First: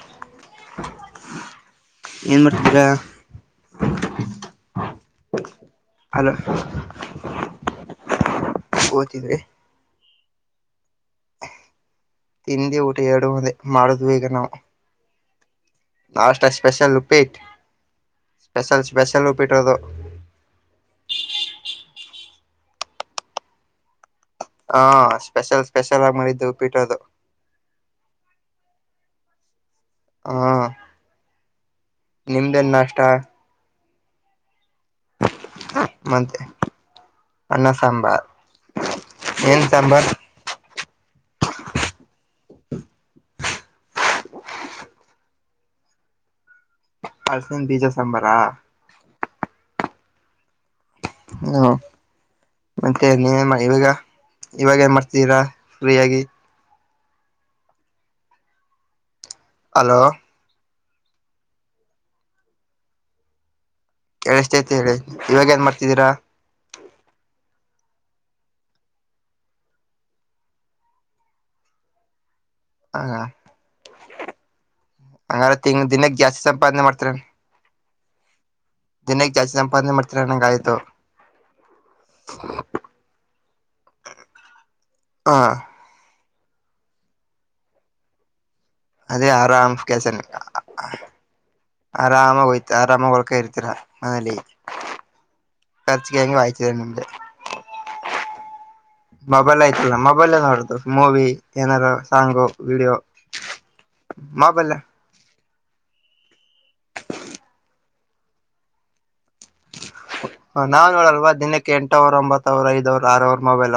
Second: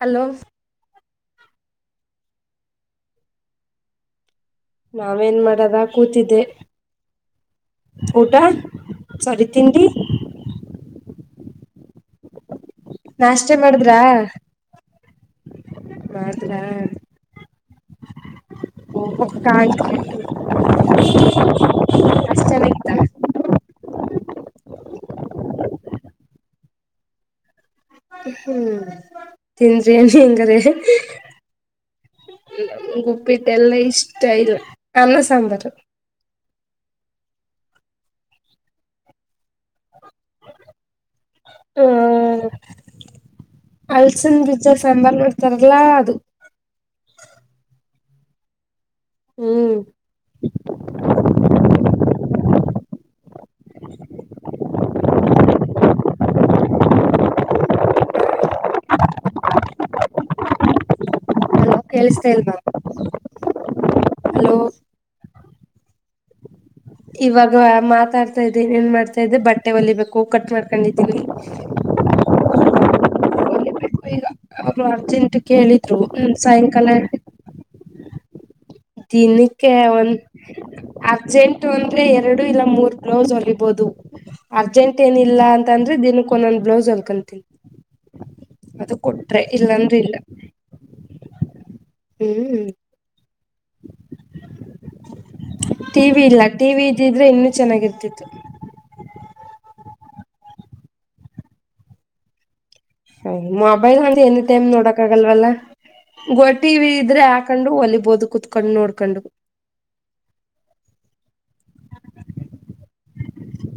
hello ಏನ್ ಮಾಡ್ತೀದಿರಾ ನಾವೇನ್ ಮಾಡದ ಕೂತಿದ್ದೆ ಊಟ ಓದ್ತಿದ್ರಿ ಸೋರಿ ತಿಂಡಿ ತಿಂಡಿ ಊಟಎರಡು ಒಂದೇ ನಾಷ್ಟೇ ಮಾಡಿದ್ರಾ ಮಾಡಿದ್ವಿ ಈಗ ನಾವು ನಷ್ಟ ಸ್ಪೆಷಲ್ ಉಪ್ಪಿಟ್ ಸ್ಪೆಷಲ್ ಓಹೋ ಸ್ಪೆಷಲ್ ಉಪ್ಪಿಟ್ಟು ಅದು ಕಾಂಕೆರ್ಟ್ ಅಷ್ಟ ಚೆನ್ನಾಗಿತ್ತಾ ಹಾ ಸ್ಪೆಷಲ್ ಸ್ಪೆಷಲ್ ಆಗಿ ಮಾಡಿದ್ದು ಉಪ್ಪಿಟ್ಟದು ಹ್ಮ್ ತಿಂದ್ರಿ ಅನ್ನಿ ಹಾ ಹೆಂಗದ್ದೆ ನಿಮ್ದೇನ್ ನಾಷ್ಟ ನಮಗೆ ಉಪ್ಪಿಟ್ಟು ಎಲ್ಲಾ ಇಷ್ಟ ಇಲ್ಲ ಅನ್ನ ಸಾಂಬಾರ್ ಮತ್ತೆ ಅನ್ನ ಸಾಂಬಾರ್ ಏನ್ ಸಾಂಬಾರ್ ಆ ಹಲ್ಸನ್ ಬೀಜ ಸಾಂಬಾರ್ ಮಾಡ್ತಾರಲ್ಲ ಅದು ಹಲ್ಸನ್ ಬೀಜ ಸಾಂಬಾರ್ ಆ ಹ್ಮ್ ಹ್ಮ ಮತ್ತೆ ನೀವ ಇವಾಗ ಇವಾಗ ಏನ್ ಮಾಡತ್ತಿದಿರ ಫ್ರೀಯಾಗಿ ಹಲೋ ಕೇಳಿಸ್ತಯಿಲ್ವಾ ಕೆಲಸ್ತೈತೇ ಹೇಳಿ ಇವಾಗ ಏನ್ ಮಾಡ್ತಿದ್ದೀರ ಇವಾಗ ಮಾತಾಡ್ತಾಇದ್ದೆ ಏನೇನ್ ಮಾಡ್ತಾ ಇದೆ ಬಟ್ಟೆ ಹೊಲಿಬೇಕು ಕಟ್ ಮಾಡ್ಕೊಂಡಿದ್ದೀವಿ ಹ ಈಗ ಅವರು ಅರ್ಜೆಂಟ್ ಹಂಗಾರ ತಿಂಗ್ ಕೇಳಿದ್ರು ದಿನಕ್ಕೆ ಜಾಸ್ತಿ ಸಂಪಾದನೆ ಸಾಯಂಕಾಲ ಮಾಡ್ತೀರ ಜಾಸ್ತಿ ದಿನಕ್ಕೆ ಸಂಪಾದನೆ ಒಂದ ಮಾಡ್ತೀರ ನಂಗ ಆಯ್ತು ಅರ್ಜೆಂಟ್ ಅಂದ್ರೆ ಎರಡು ಇಲ್ಲ ಮೂರ್ ಬ್ಲೌಸ್ ಒಲಿಬಹುದು ಬಹುದು ಅರ್ಜೆಂಟ್ ಏನಿಲ್ಲ ಹ ಅಂತಂದ್ರೆ ದಿನ ಕ್ಕೆ ಒಂದೊಂದ್ ಬ್ಲೌಸ್ ಒಲ್ಕಂತೀನಿ ಅದು ಅದೇ ಕೊಟ್ರೆ ಆರಾಮ್ ಇಲ್ಲಾಂದ್ರ ಕೆಲ್ಸ ಇಲ್ಲ ಆರಾಮಾಗಿ ಹ್ಮ್ ಹೋಯ್ತ ಆರಾಮಾಗಿ ಹೊಳ್ಕ ಇರ್ತೀರಾ ಮನೇಲಿ ಟಿ ಖರ್ಚಿಗೆ ವಿ ಹೆಂಗ ಇಲ್ಲ ಆಯ್ತಿದೆ ಟಿವಿ ನಿಮ್ಗೆ ಇದ್ದಿದ್ರೆ ಇನ್ನುೂ ಚೆನ್ನಾಗಿರ್ತಿತು [inaudible] ಮೊಬೈಲ್ ಆಯ್ತಲ್ಲ ಮೊಬೈಲ್ ನೋಡದು ಮೂವಿ ಏನಾರು ಸಾಂಗು ವಿಡಿಯೋ ಮೊಬೈಲ್ ಅಂದ್ರೆ ಎನಿ ಟೈಮ್ ಮೊಬೈಲ್ ನೋಡಕ್ ಆಗಲ್ವಲ್ಲ ದೊಡ್ಡ ಟಿವಿ ಇದ್ರೆ ಹಾಕೊಂಡು ಹೊಲಿಬೋದು ಕುೂತ್ಕೊಂಡು ನೋಡ್ಕೊಂಡು ಹ ನಾವ್ ನೋಡಲ್ವಾ ದಿನಕ್ಕೆ ಎಂಟ ಅವರ್ ಒಂಬತ್ ಅವರ್ ಐದ್ ಅವರ್ ಆರ ಅವರ್ ಮೊಬೈಲ್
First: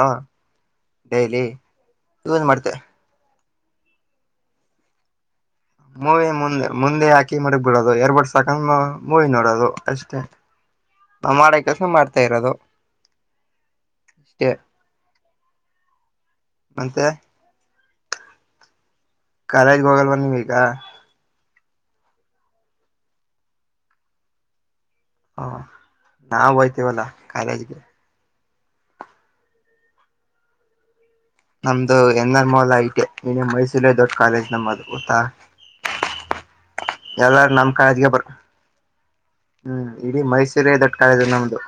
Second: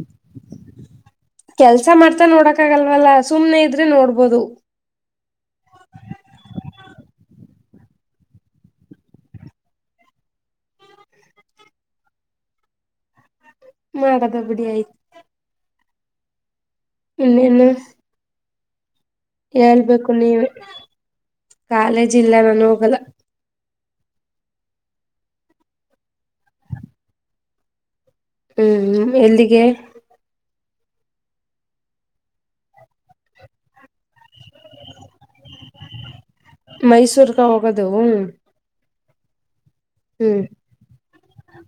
ಡೈಲಿ ಕೆಲ್ಸ ಮಾಡ್ತಾ ಯೂಸ್ ನೋಡಕ್ ಮಾಡ್ತೆ ಆಗಲ್ವಲ್ಲ ಸುಮ್ನೆ ಇದ್ರೆ ನೋಡ್ಬೋದು ಮೂವಿ ಮುಂದೆ ಮುಂದೆ ಹಾಕಿ ಮಾಡಾಗಬಿಡೋದು ಎರ್ ಬಡ್ ಹಾಕಿಕೊಂಡು ಮೂವಿ ನೋಡೋದು ಅಷ್ಟೇ ನಾವ್ ಮಾಡೋ ಕೆಲ್ಸ ಮಾಡ್ತಾ ಇರೋದು ಮಾಡದ ಅಷ್ಟೇ ಬಿಡಿ ಆಯ್ತು ಮತ್ತೆ ಇನ್ನೇನು ಕಾಲೇಜ್ಗೆ ಹೇಳ್ಬೇಕು ಹೋಗಲ್ವ ನೀವ ನೀವೀಗ ಕಾಲೇಜ್ ಇಲ್ಲ ನಾನು ಹೋಗಲ್ಲ ಹ ನಾವು ಹೋಯ್ತೀವಲ್ಲಾ ಕಾಲೇಜ್ಗೆ ಹ್ಮ್ ಎಲ್ಲಿಗೆ ನಮ್ದು ಎನ್ ಆರ್ ಮೌಲ ಐಟೆ ಇನ ಮೈಸೂರೇ ದೊಡ್ಡ ಕಾಲೇಜ್ ನಮ್ಮದು ಗೊತ್ತಾ ಮೈಸೂರ್ಗ ಎಲ್ಲಾರು ನಮ್ ಹೋಗೋದು ಕಾಲೇಜ್ಗೆ ಬರ್ ಹ್ಮ್ ಇಡೀ ಹ್ಮ್ ಮೈಸೂರ್ಗೆ ದೊಡ್ಡ ಕಾಲೇಜು ನಮ್ದು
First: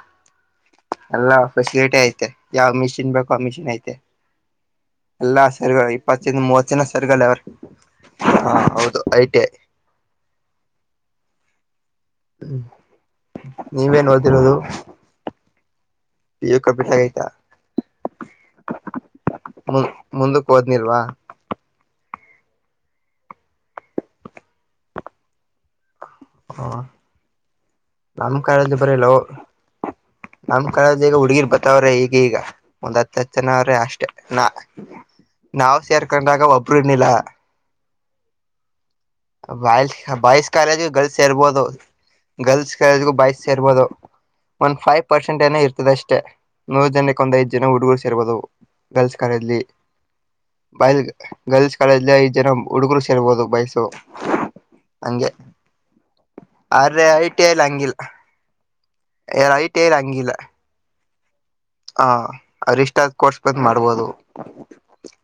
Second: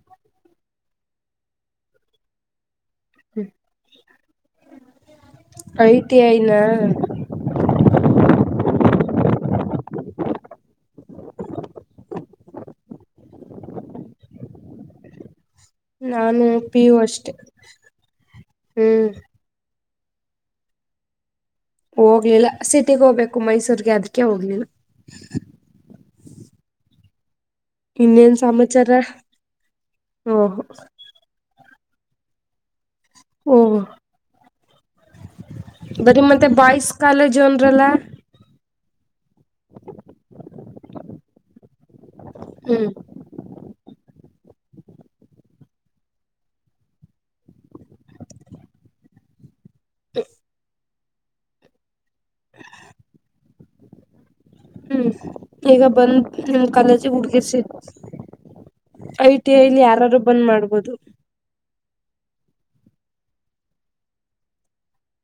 ಅಲ್ಲ ಫೆಸಿಲಿಟಿ ಐತೆ ಯಾವ್ ಮಿಷಿನ್ ಬೇಕು ಆ ಮಿಷಿನ್ ಐತೆ ಎಲ್ಲಾ ಸರ್ ಗಳು ಐ ಟಿ ಇಪ್ಪತರಿಂದ ಐನ ಮೂವತ್ತು ಜನ ಸರ್ ಗಳು ಅವ್ರೆ ಹಾ ಹೌದು ಐ ಟಿ ಐ ಹ್ಮ ನೀವೇನ್ ಓದಿರೋದು ನಾನು ಪಿ ಯು ಅಷ್ಟೆ ಹ್ಮ್ ಮು ಮುಂದಕ್ ಓದಿಲ್ವ ಹೋಗ್ಲಿಲ್ಲ ಸಿಟಿಗ ಹೋಗ್ಬೇಕು ಮೈಸೂರ್ಗೆ ಅದಕ್ಕೆ ಹೋಗ್ಲಿಲ್ಲ ಹ ಇನ್ನೇನ್ ನಮ್ ಕಳ್ದ ಸಮಾಚಾರ ಬರಲ ಓಹೋ ನಮ್ ಕಳದ ಈಗ ಹುಡುಗಿರ್ಪ ವ್ರೆ ಈಗೀಗ ಒಂದ್ ಹತ್ತು ಹತ್ತು ಜನವ್ರೆ ಓಹೋ ಅಷ್ಟೆ ನಾ ನಾವ್ ಬರೀ ಸೇರ್ಕೊಂಡಾಗ ಮತ್ತೆ ಒಬ್ಬರು ಬಾಯ್ಸ್ ಇನ್ನಿಲ್ಲ ಕಾಲೇಜು ಅಂದ್ರಲ್ಲ ಬಾಯ್ಸ್ ಬಾಯ್ಸ್ ಬಾಯ್ಸ್ ಕಾಲೇಜ್ ಗೆ ಗರ್ಲ್ಸ್ ಇರಬಹುದು ಗರ್ಲ್ಸ್ ಹ್ಮ್ ಕಾಲೇಜ್ಗು ಬಾಯ್ಸ್ ಸೇರ್ಬೋದು ಒಂದ್ ಫೈವ್ ಪರ್ಸೆಂಟ್ ಏನ ಇರ್ತದೆ ಅಷ್ಟೇ ನೂರು ಜನಕ್ಕೆ ಒಂದ್ಐದ್ ಜನ ಹುಡುಗ ಸೇರ್ಬೋದು ಗರ್ಲ್ಸ್ ಕಡೆಲ್ಲಿ ಬಾಯ್ಸ್ ಗರ್ಲ್ಸ್ ಕಾಲೇಜ್ ಜನ ಹುಡುಗರು ಸೇರ್ಬೋದು ಬೈಸು ಹ್ಮ್ ಈಗ ಬಂದ ಆದ್ರೆ ಕಾಲಜ ಐ ಉಡ್ಗಿ ಟಿ ಐಲ್ ಸ ಹಂಗಿಲ್ಲ ಐ ಟಿ ಐಲಿ ಯಾರಾರು ಬಂದ್ ಮಾಡ್ಬೋದು ಹ ಅವ್ರಿಷ್ಟ ಆದ್ ಕೋರ್ಸ್ ಬಂದ್ ಮಾಡ್ಬೋದು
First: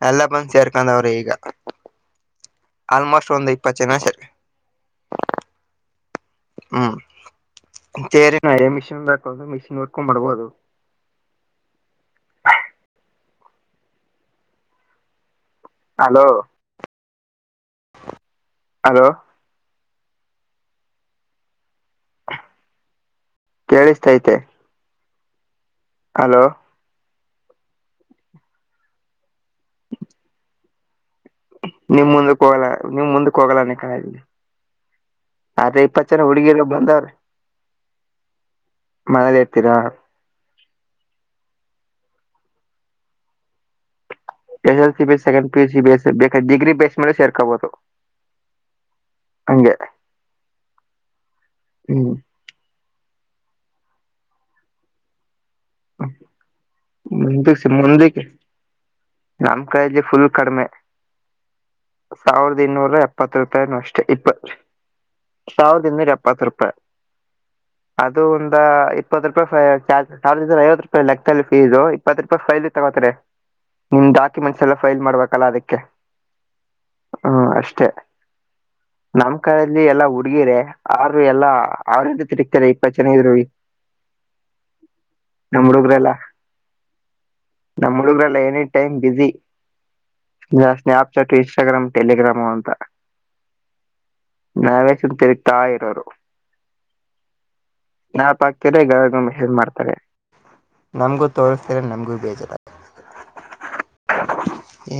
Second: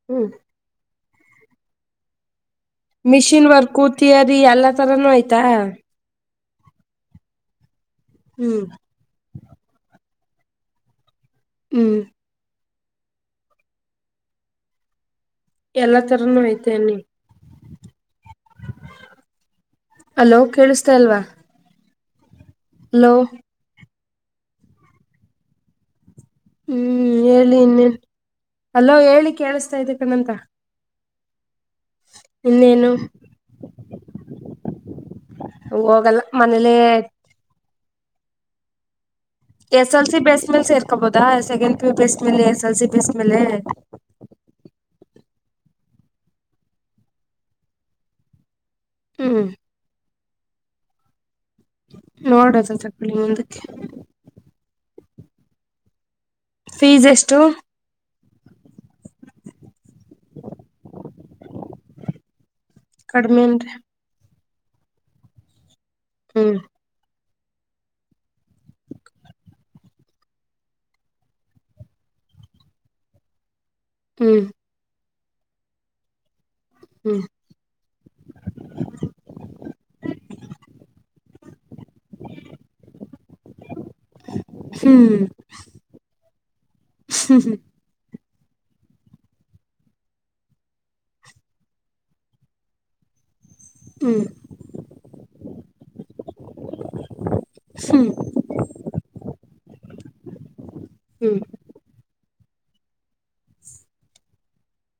ಎಲ್ಲ ಹ್ಮ್ ಬಂದ ಸೇರ್ಕೊಂಡವ್ರೆ ಈಗ [inaudible] ಮಿಷಿನ್ ಒಂದ್ ಇಪ್ಪತ್ ವರ್ಕು ಜನ ಸೇರ್ ಥಿಯರಿ ಎಲ್ಲ ತರಾನೂ ಆಯ್ತಾ ಹ್ಮ್ ಸೇರಿ ನಾ ಹ್ಮ್ ಮಿಷಿನ್ ಬ ಮಿಷಿನ್ತ ಮಾಡ್ಬಹುದು ಹ್ಮ್ ಎಲ್ಲ ಹಲೋ ತರನುೂ ಐತೆ ಅಲ್ಲಿ ಹಲೋ ಅಲೋ ಕೇಳಿಸತಾ ಇಲ್ವಾ [inaudible] ಹಲೋ ಕೇಳಿಸ್ತೈತೆ ಹಲೋ ಹ್ಮ್ ಹೇಳಿ ಇನ್ನನ್ ಅಲ್ಲೋ ಹೇಳಿ ಕೇಳಿಸತಾ ಇದೆ ಕಣ್ಣಂತ ನಿಮ್ ಮುಂದಕ್ ಹೋಗಲ್ಲ ನಿಮ್ ಮುಂದಕ್ ಹೋಗಲಾನ ಕಾಲಲ್ಲಿ ಅದೆ ಇಪ್ಪತ್ತು ಹೋಗಲ್ಲ ಜನ ಹುಡುಗಿರ ಮನೇಲೆ ಬಂದವ್ರ ಇರ್ತೀರಾ ಎಸ್ ಎಲ್ ಸಿ ಬೇಸ್ ಮೇಲೆ ಸೇರ್ಕೋಬಹುದಾ ಸೆಕೆಂಡ್ ಪೂ ಬಸ್ ಮೇಲೆ ಎಸ್ ಎಲ್ ಸಿ ಬಸ್ ಮೇಲೆ S L C base second PC base ಬೇಕ ಡಿಗ್ರಿ ಬೇಸ್ ಮೇಲೆ ಸೇರ್ಕಬಹುದು ಹ್ಮ್ ಹಂಗೆ ಹ್ಮ್ ನೋಡದ ತಕೊಳ್ಳಿ ಮುಂದಕ್ಕೆ ಹ [inaudible] ಫೀಸ್ ಎಷ್ಟು ಮುಂದ ಮುಂದಕ್ಕೆ ನಮ ಕಾಯಲ್ಲಿ ಫುಲ್ ಕಡಿಮೆ ಸಾವಿರದ ಇನ್ನೂರ ಎಪ್ಪತ್ ಕಡಿಮೆ ರೂಪಾಯ ಅಂದ್ರೆ ಅಷ್ಟೇ ಇಪ್ಪತ್ ಸಾವಿರದ ಇನ್ನೂರು ಎಪ್ಪತ್ತು ಹ್ಮ್ ರುಪಾಯಿ ಅದು ಒಂದ ಇಪ್ಪತ್ ರೂಪಾಯಿ ಸಾವಿರದ ಐವತ್ತು ರೂಪಾಯಿ ಲೆಕ್ತ ಇದು ಇಪ್ಪತ್ತು ರೂಪಾಯಿ ಫೈಲ್ ತಗೋತಾರೆ ನಿಮ್ ಹ್ಮ್ ಡಾಕ್ಯುಮೆಂಟ್ಸ್ ಎಲ್ಲ ಫೈಲ್ ಮಾಡಬೇಕು ಕಲ್ಲ ಅದಕ್ಕೆ ಹ್ಮ್ ಅಷ್ಟೇ ನಮ್ ಕಡಲ್ಲಿ ಎಲ್ಲಾ ಹುಡ್ಗಿರ ಅವರು ಎಲ್ಲಾ ಅವ್ರ ತಿಗ್ತಾರೆ ಇಪ್ಪತ್ತು ಜನ ಇದ್ರು [unintelligible] ಹ್ಮ್ ನಮ್ ಹುಡುಗ್ರೆಲ್ಲಾ ಹ್ಮ್ ಹ್ಮ್ ಅಂದ್ರಲ್ಲ ಎನಿ ಟೈಮ ಬಿಜಿ ಯ ಸ್ನ್ಯಾಪ್ ಚಾರ್ಟ್ ಇನ್ಸ್ಟಾಗ್ರಾಮ ಟೆಲಿಗ್ರಾಂ ಅಂತ ಹ್ಮ್ ನಾವೇ ಸುಮ್ಮನ್ ತಿರುಗ್ತಾ ಇರೋರು ಹ್ಮ್ [unintelligible] ಹ್ಮ್ ರ ನಮಗೂ ಬೇಜಾರು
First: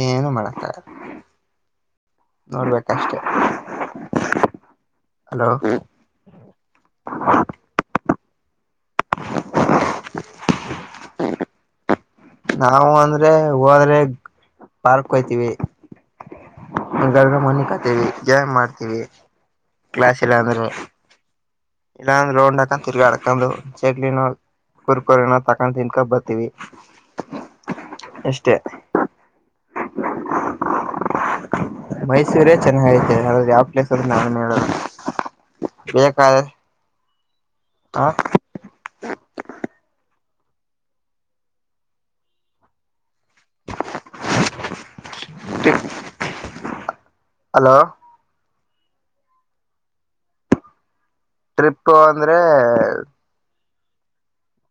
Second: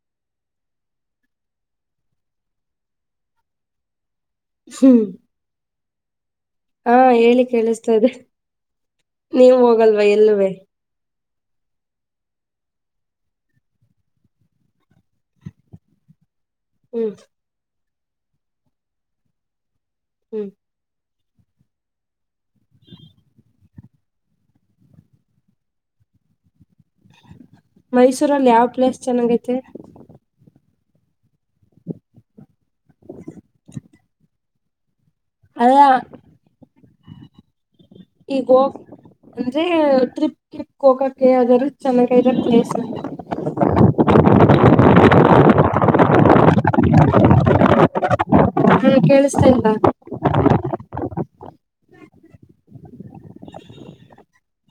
ಏನು ಮಾಡಕ್ಕ ನೋಡ್ಬೇಕಷ್ಟೆ ಹ್ಮ್ ಹಲೋ ಹಾ ಹೇಳಿ ಕೇಳಿಸ್ತದೆ ನೀವು ಹೋಗಲ್ವಾ ಎಲ್ಲುವೇ ಹ್ಮ ಹ [inaudible] ನಾವವು ಅಂದ್ರೆ ಹೋದ್ರೆ ಪಾರ್ಕ್ ಹೋಯ್ತಿವಿ ಹ್ಮ್ ಗಲ್ ಮನಿ ಕತ್ತೇವಿಜ್ ಮಾಡ್ತೀವಿ ಕ್ಲಾಸ್ ಎಲ್ಲ ಹ್ಮ್ ಅಂದ್ರೆ ಎಲ್ಲಾ ರೌಂಡ್ ಹಾಕೊಂಡುಕ ತಿರುಗಾಡುಕೊಂಡು ಚಕ್ಲಿನಾ ಕುರು ಕುರಿ ತಕೊಂಡ್ ತಿನ್ಕೊ ಬರ್ತೀವಿ ಮೈಸೂರಲ್ಲಿ ಅಷ್ಟೇ ಯಾವ ಪ್ಲೇಸ್ ಚೆನ್ನಾಗ ಐತೆ ಮೈಸೂರೇ ಚೆನ್ನಾಗ ಐತೆ ಯ ಯಾವ್ ಪ್ಲೇಸ್ ಅರು ನಾವೇನ್ ಹೇಳದು ಅಲ್ಲ ಬೇಕಾದ ಹ ಈಗೋ ಅಂದ್ರೆ ತ್ರಿಪ್ ಕೋಕಕ್ಕೆ ಅದರ ಚೆಮಕ ಇದ ಪ್ಲೇಸ್ [inaudible] ಹಲೋ ಹಾ ಕೇಳಿಸತಲ್ಲ ಟ್ರಿಪ್ಪು ಅಂದ್ರೆ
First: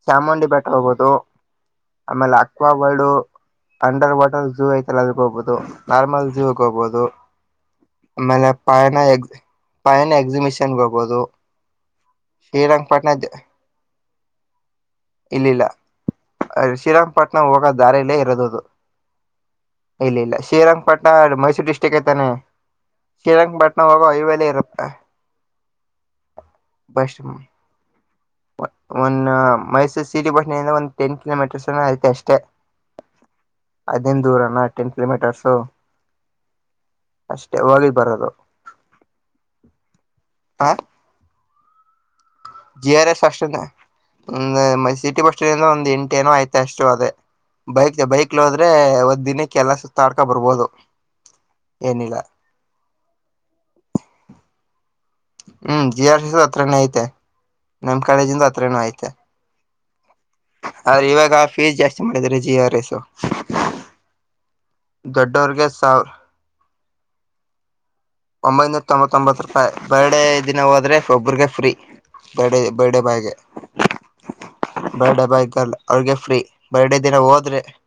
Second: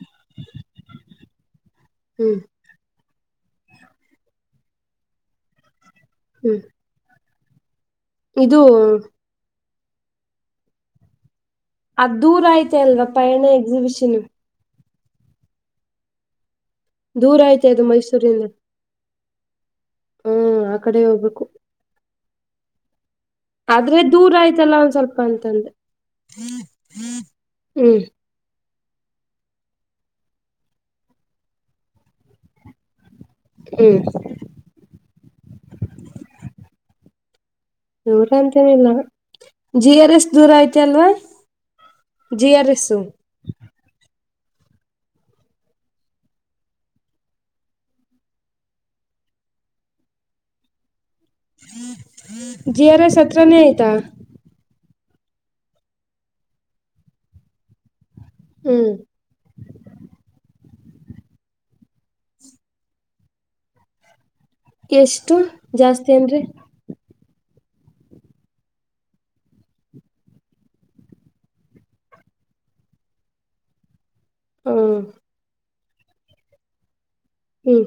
ಚಾಮುಂಡಿ ಬೆಟ್ಟ ಹೋಗೋದು ಆಮೇಲೆ ಹ್ಮ್ aqua bird under water zoo ಐತಲ್ಲ ಅ ಹೋಗ್ಬಹುದು ನಾರ್ಮಲ್ ಝೂಗೆ ಹ್ಮ್ ಹೋಗ್ಬಹುದು ಆಮೇಲೆ ಇದು ಪಯಣ ಎಕ್ ಪಯನ ಎಕ್ಸಿಬಿಷನ್ ಹೋಗಬಹುದು ಅದು ದೂರ ಆಯ್ತೆ ಅಲ್ವಾ ಪಯಣ ಎಕ್ಸಿಬಿಷನ್ ಇಲ್ಲಿಲ್ಲ ದೂರ ಶ್ರೀರಂಗಪಟ್ಟಣಂ ಹೋಗ ಐತೆ ಅದು ದಾರಲ್ಲೇ ಮೈಸೂರಿಂದ ಇರೋದದು ಇಲ್ಲ ಇಲ್ಲ ಹ್ಮ್ ಆ ಕಡೆ ಶ್ರೀರಂಗಪಟ್ಟಣ ಹೋಗ್ಬೇಕು ಮೈಸೂರು ಡಿಸ್ಟ್ರಿಕ್ ಐತಾನೆ ಶ್ರೀರಂಗಪಟ್ಟಣ ಆದ್ರೆ ಹೋಗೋ ದೂರ ಹೈವೇಲೆ ಆಯ್ತಲ್ಲಾ ಒಂದ್ ಸ್ವಲ್ಪ ಅಂತಂದ ಬಷಮ ಹ್ಮ್ [inaudible] ಒಂದು ಮೈಸೂರು ಸಿಟಿ ಭಟ್ಣಿಯಿಂದ ಒಂದ್ ಟೆನ್ ಕಿಲೋಮೀಟರ್ಸ್ನ ಐತೆ ಅಷ್ಟೇ ಹ್ಮ್ ಐದಿನ ದೂರನ ಟೆನ್ ಕಿಲೋಮೀಟರ್ಸ್ ದೂರ ಅಂತೇನಿಲ್ಲ ಜಿ ಆರ್ ಎಸ್ ದೂರ ಹ ಐತೆ ಅಲ್ವಾ ಜಿ ಆರ್ ಎಸ್ ಅಷ್ಟ ಒ ಸಿಟಿ ಬಸ್ ಒಂದ ಎಂಟ ಏನೋ ಆಯ್ತ ಅಷ್ಟು ಅದೇ ಬೈಕ್ ಬೈಕ್ಲ್ ಹೋದ್ರೆ ಒದ್ ದಿನಕ್ಕೆ ಎಲ್ಲ ಸುತ್ತಾಡ್ಕೊ ಬರ್ಬೋದು ಏನಿಲ್ಲ ಜಿ ಆರ್ ಎಸ್ ಹತ್ರನೇ ಆಯ್ತಾ ಹ್ಮ್ ಜಿ ಆರ್ ಸಿ ಹತ್ರನೇ ಐತೆ ನಮ್ ಕಾಲೇಜಿಂದ ಹತ್ರನ ಹ್ಮ್ ಐತೆ ಅ್ರ ಇವಾಗ ಫೀಸ್ ಜಾಸ್ತಿ ಮಾಡಿದ್ರ ಜಿ ಆರ್ ಎಸ್ ಎಷ್ಟು ದೊಡ್ಡರ್ಗೆ ಜಾಸ್ತಿ ಸವರ್ ಅಂದ್ರೆ ಒಂಬೈನೂರ ತೊಂಬತ್ತೊಂಬತ್ತು ರೂಪಾಯಿ ಬರ್ಡೆ ದಿನ ಹೋದ್ರೆ ಒಬ್ರರಿಗೆ ಫ್ರೀ ಬರ್ಡ ಬರ್ಡೇ ಬಾಯ್ಗೆ ಹ ಬರ್ಡೇ ಬೈಕಲ್ ಅವ್ರಿಗೆ ಫ್ರೀ ಬರ್ಡೇ ದಿನ ಹೋದ್ರೆ ಹ್ಮ್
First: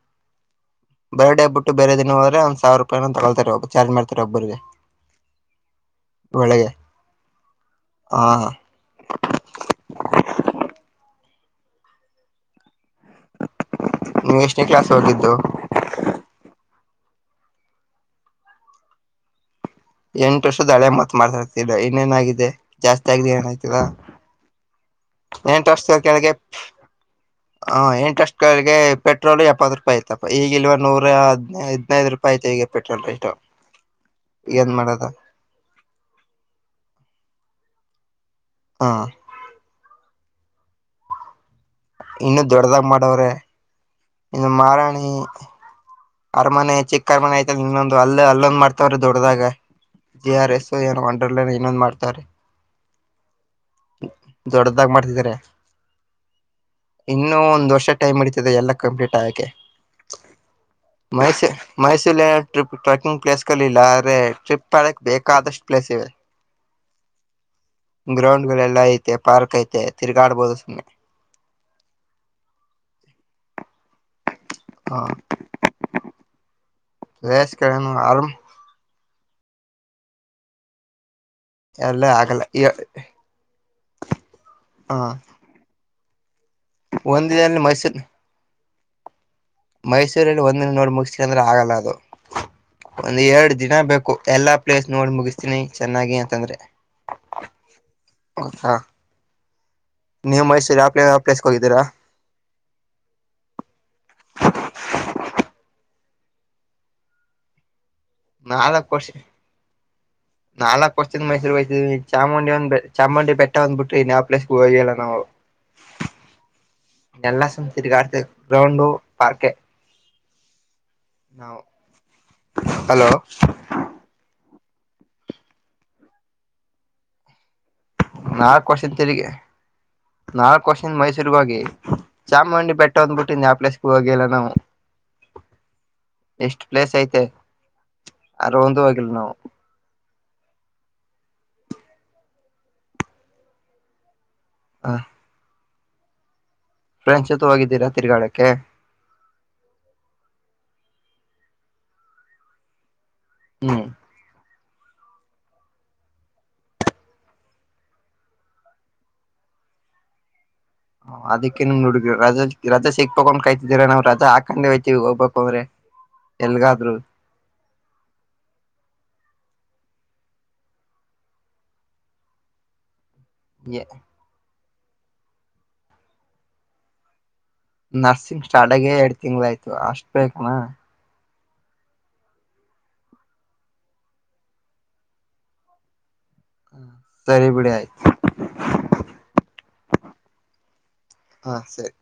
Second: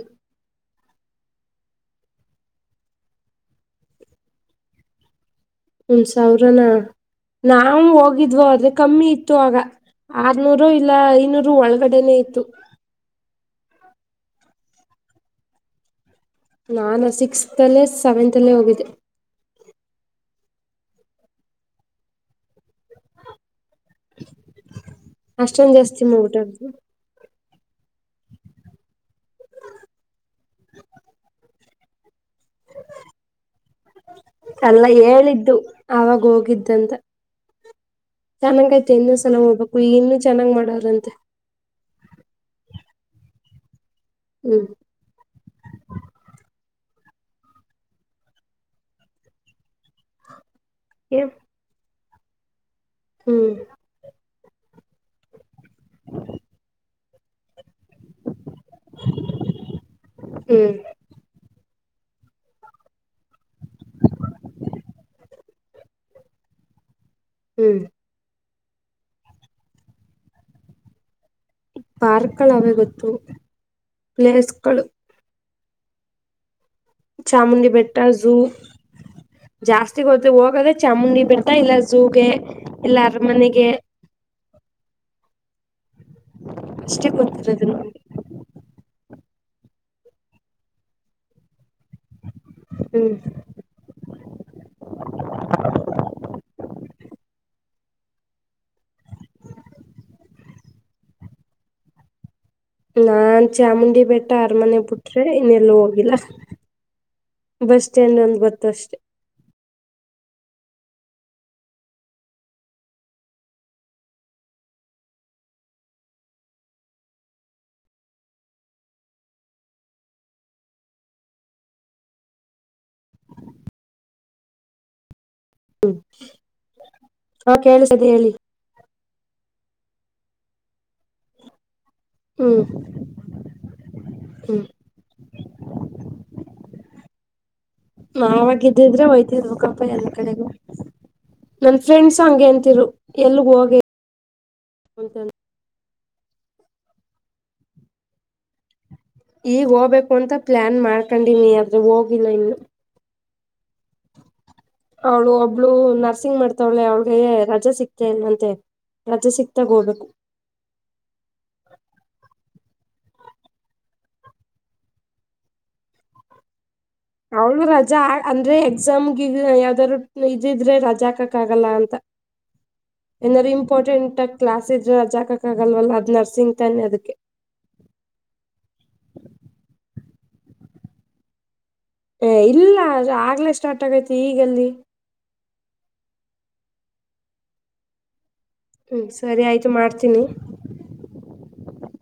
ಬರ್ಡೇಬಟ್ಟು ಬೇರೆ ದಿನ ಹೋದ್ರೆಂದ ಸಾವಿರ ರೂಪಾಯ ತಗೊಳ್ತಾರೆ ಒಬ್ಬ ಚಾರ್ಜ್ ಮಾಡ್ತಾರೆ ಒಬ್ಬ್ರರಿಗೆ ಒಂದು ಸಾವಿರ ನ ನಾವವು ಹಾ ಹೋಗಿದ್ವ ಆದ್ರೆ ಕಮ್ಮಿ ಇತ್ತು ಆಗ ಆರ್ನೂರು ಇಲ್ಲ ಇನೂರು ರು ಒಳಗಡೆನೆೇ ಇತ್ತು ನೀವ್ ಎಷ್ಟೇ ಕ್ಲಸ್ ಹೋಗಿದ್ದು ನಾನ ಸಿಕ್ಸ್ತ್ ಅಲ್ಲೇ ಸೆವೆಂತ್ ಅಲ್ಲೇ ಹೋಗಿದ್ದೆ ಎಂಟು ವರ್ಷದ ಹಳೆ ಮತ್ ಮಾಡ್ತಾರ್ತಿರ ಇನ್ನೇನಾಗಿದೆ ಜಾಸ್ತಿ ಆಗಿದೆ ಏನ ಎಂಟು ಅಷ್ಟೊಂದ ವರ್ಷ ಜಾಸ್ತಿ ಕೆಳಗೆ ಮಾಡ್ಬಿಟ್ಟ ಹ ಎಂಟು ವರ್ಷದ ಕೆಳಗೆ ಪೆಟ್ರೋಲ್ ಎಪ್ಪತ್ತು ರೂಪಾಯಿ ಆಐತಪ ಈಗಿಲ್ವ ನೂರ ಹದ್ ಹದ್ನೈದು ರೂಪಾಯಿ ಪಾಯ ತಗ ಪಟ್ಟ ರಟಾ ಅಲ್ಲ ಹೇಳಿದ್ದು ಆಗ ಹೋಗಿದ್ದಂತ ಹಾ ಚೆನ್ನಾಗಯ್ತು ಇನ್ನೊ ಸಲ ಹೋಗ್ಬೇಕು ಇನ್ನು ಚೆನ್ನಾಗ್ ಮಾಡಾರಂತೆ ಇನ್ನುೂ ದೊಡ್ಡದಾಗ್ ಮಾಡವ್ರೆ ಇನ್ನು ಹ್ಮ್ ಮಾರಾಣಿ ಅರಮನೆ ಚಿಕ್ಕ ಅರಮನೆ ಆಯತಲ್ಲ ಇನ್ನೊಂದು ಅಲ್ಲ ಅೊಂದ್ ಮಾಡ್ತವ್ರೀ ದೊಡ್ಡ್ದಾಗ ಜೆ ಆರ್ ಎಸ್ ಏನೋ ಅಂಡರ್ನ್ ಇನ್ನೊಂದು್ ಮಾಡ್ತಾರೆ ಹ್ಮ್ ದೊಡ್ಡದಾಗ ಮಾಡ್ತಿದಿದ್ದಾರೆ ಇನ್ನು ಒಂದ್ ವರ್ಷ ಟೈಮ್ ಇಡತದೆ ಎಲ್ಲ ಕಂಪ್ಲೀಟ್ ಆಗಕೆ ಹ್ಮ್ ಮೈಸ ಮೈಸೂರಿ ಟ್ರಿಪ್ ಟ್ರೆಕಿಂಗ್ ಪ್ಲೇಸ್ ಕಲ್ಲಿ ಇಿಲ್ಲ ಆದ್ರೆ ಟ್ರಿಪ್ ಮಾಡಡಕ್ ಬೇಕಾದಷ್ಟು ಪ್ಲೇಸ್ ಇವೆ [inaudible] ಹ್ಮ್ ಗಳ ಎಲ್ಲಾ ಐತೆ ಪಾರ್ಕ್ ಐತೆ ತಿರ್ಗಾಡ್ಬಹದು ಸುಮ್ಮ್ನೆ ಪಾರ್ಕ್ಗಳು ಅವೆ ಗೊತ್ತು ಪ್ಲೇಸ್ಗಳು ಹ [inaudible] ಚಾಮುಂಡಿ ಪ್ಲೇಸ್ಗಳೇನು ಬೆಟ್ಟ ಆರಾಮ್ ಝೂ ಜಾಸ್ತಿ ಗತ ಹೋಗದೆ ಚಾಮುಂಡಿ ಬೆಟ್ಟ ಇಲ್ಲ ಎಲ್ಲ ಝೂಗೆ ಆಗಲ್ಲ ಎಲ್ಲ ಅರಮನೆಗೆ ಹಾ ಅಷ್ಟೇ ಒಂದಿನಲ್ಲಿ ಗೊತ್ತಿರೋದು ನನ್ಗೆ ಮೈಸೂರು ಮೈಸೂರಲ್ಲಿ ಒಂದ ನೋಡ್ ಮುಗಿಸ್ತ ಅಂದ್ರೆ ಆಗಲ್ಲ ಅದು ಹ್ಮ್ ಒಂದ ಎರಡ್ ದಿನ ಬೇಕು ಎಲ್ಲಾ ಪ್ಲೇಸ್ ನೋಡ್ ಮುಗಿಸ್ತೀನಿ ಚೆನ್ನಾಗಿ ಅಂತಂದ್ರೆ ಅ ನೀವು ಮೈಸೂರು ಯಾವ್ಲ ಯಾವ ಪಲೇಸ್ ಹೋಗಿದ್ದೀರ ನಾನ್ ಚಾಮುಂಡಿ ಬೆಟ್ಟ ಆರಮನೆ ಬಿುಟ್ರೆ ಇನ್ನೆಲ್ಲ ಹೋಗಿಲ್ಲ ಬಸ್ ಸ್ಟ್ಯಾಂಡ್ ಒಂದ ಗೊತ್ತ ಅಷ್ಟೆ ನಾಲ್ಕ್ ವರ್ದಿಂದ ಮೈಸೂರು ಹೋಗಯತವಿ ಚಾಮುಂಡಿ ಒಂದ್ ಚಾಮುಂಡಿ ಬೆಟ್ಟ ಒಂದ್ ಬಿಟ್ರಿನ್ಯಾವ್ ಪ್ಲೇಸ್ಗೆ ಹೋಗಿಲ್ಲ ನಾವು ಎಲ್ಲ ಸತರಿಗಡ್ ಗ್ರೌಂಡು ಪಾರ್ಕ ನ ಹಲೋ ಹ್ಮ್ ನಾಲ್ಕು ವರ್ಷಿಂದ ತೆರಿಗೆ ನಾಲ್ಕು ವರ್ಷಿಂದ ಮೈಸೂರಿಗೆ ಹೋಗಿ ಹ್ಮ್ ಚಾಮುಂಡಿ ಬೆಟ್ಟ ಅಂದ್ಬ ಬಿಟ್ಟಿ ಯಾವ ಪ್ಲೇಸ್ಗೆ ಹೋಗಲ್ಲ ನಾವು ಹ್ಮ್ ಎಷ್ಟ್ ಪ್ಲೇಸ್ ಐತೆ ಅರ ಒಂದು ನಾವಾಗಿದ್ದಿದ್ರೆ ಹೋಗಿಲ್ಲ ನಾವು ಹೊಯ್ತಕಪ್ಪ ಎಲ್ಲ ನನ್ ಫ್ರೆಂಡ್ಸ್ ಹಂಗಗೆ ಅಂತರು ಎಲ್ಗ ಹೋಗಿ [inaudible] ಹಂತ [inaudible] ಫ್ರೆಂಚ್ ಜೊತೆ ಹೋಗಿದ್ದೀರಾ ತಿರ್ಗಾಡೊಕೆ ಕ್ಕೆ [inaudible] ಈಗ್ ಹೋಗಬೇಕು ಅಂತ ಪ್ಲಾನ್ ಮಾಡ್ಕೊಂಡನಿ ಆದ್ರೂ ಹೋಗಿಲ್ಲ ಇನ್ನು [inaudible] ಹ್ಮ್ [unintelligible] ಅವಳು ಒಬ್ಳು ನರ್ಸಿಂಗ್ ಮಾಡ್ತಾವಳೆ ಅವಳಿಗೆ ರಜೆ ಸಿಕ್ತೆನಂತೆ [inaudible] ರಜೆ ಸಿಕ್ತಾ ಹೋಗ್ಬೇಕು [inaudible] ಹ ಅದಕ್ಕೆೇ ನೋಡ ರ ರಾ [inaudible] ಸಿಕ್ ತಕೊಂಡ್ ಕಾಯ್ತಿದೀರ ನಾವು ರಜಾ ಹಾಕೊಂಡು ಹೋಗಯತತಿವಿ ಹೋಗ್ಬೇಕು ಅಂದ್ರೆ ಎಲ್ಗಾದ್ರು ಅವಳು ರಜಾ ಅಂದ್ರೆ ಎಕ್ಸಾಮ್ಗೆ ಯಾವ್ದಾದಾರರು ಇದಿದ್ರೆ ರಜಾ ಹಾಕಕ್ ಆಗಲ್ಲ ಅಂತ [inaudible] [inaudible] ಏನಾದ್ರು ಇಂಪಾರ್ಟೆಂಟ್ ಆ ಕ್ಲಾಸ್ ಇದ್ರ ಅ ಆಕಕ್ ಆಗಲ್ವಲ್ಲ ಅ ನರ್ಸಿಂಗ್ ತಾನೆ ಅದಕ್ಕೆ ನರ್ಸಿಂಗ್ ಸ್ಟಾರ್ಟ್ ಆಗಿ ಎರಡ್ ತಿಂಗ್ಳ ಆಯ್ತು [inaudible] ಇಲ್ಲ ಆಗ್ಲೇ ಸ್ಟಾರ್ಟ್ ಆಗೈತಿ ಈಗಲ್ಲಿ [inaudible] ಸರಿ ಬಿಡ ಆಯ್ [inaudible] ಹ್ಮ್ ಸರಿ ಆಯ್ತು ಮಾಡ್ತೀನಿ [inaudible] ಹಾ ಸರಿ [inaudible]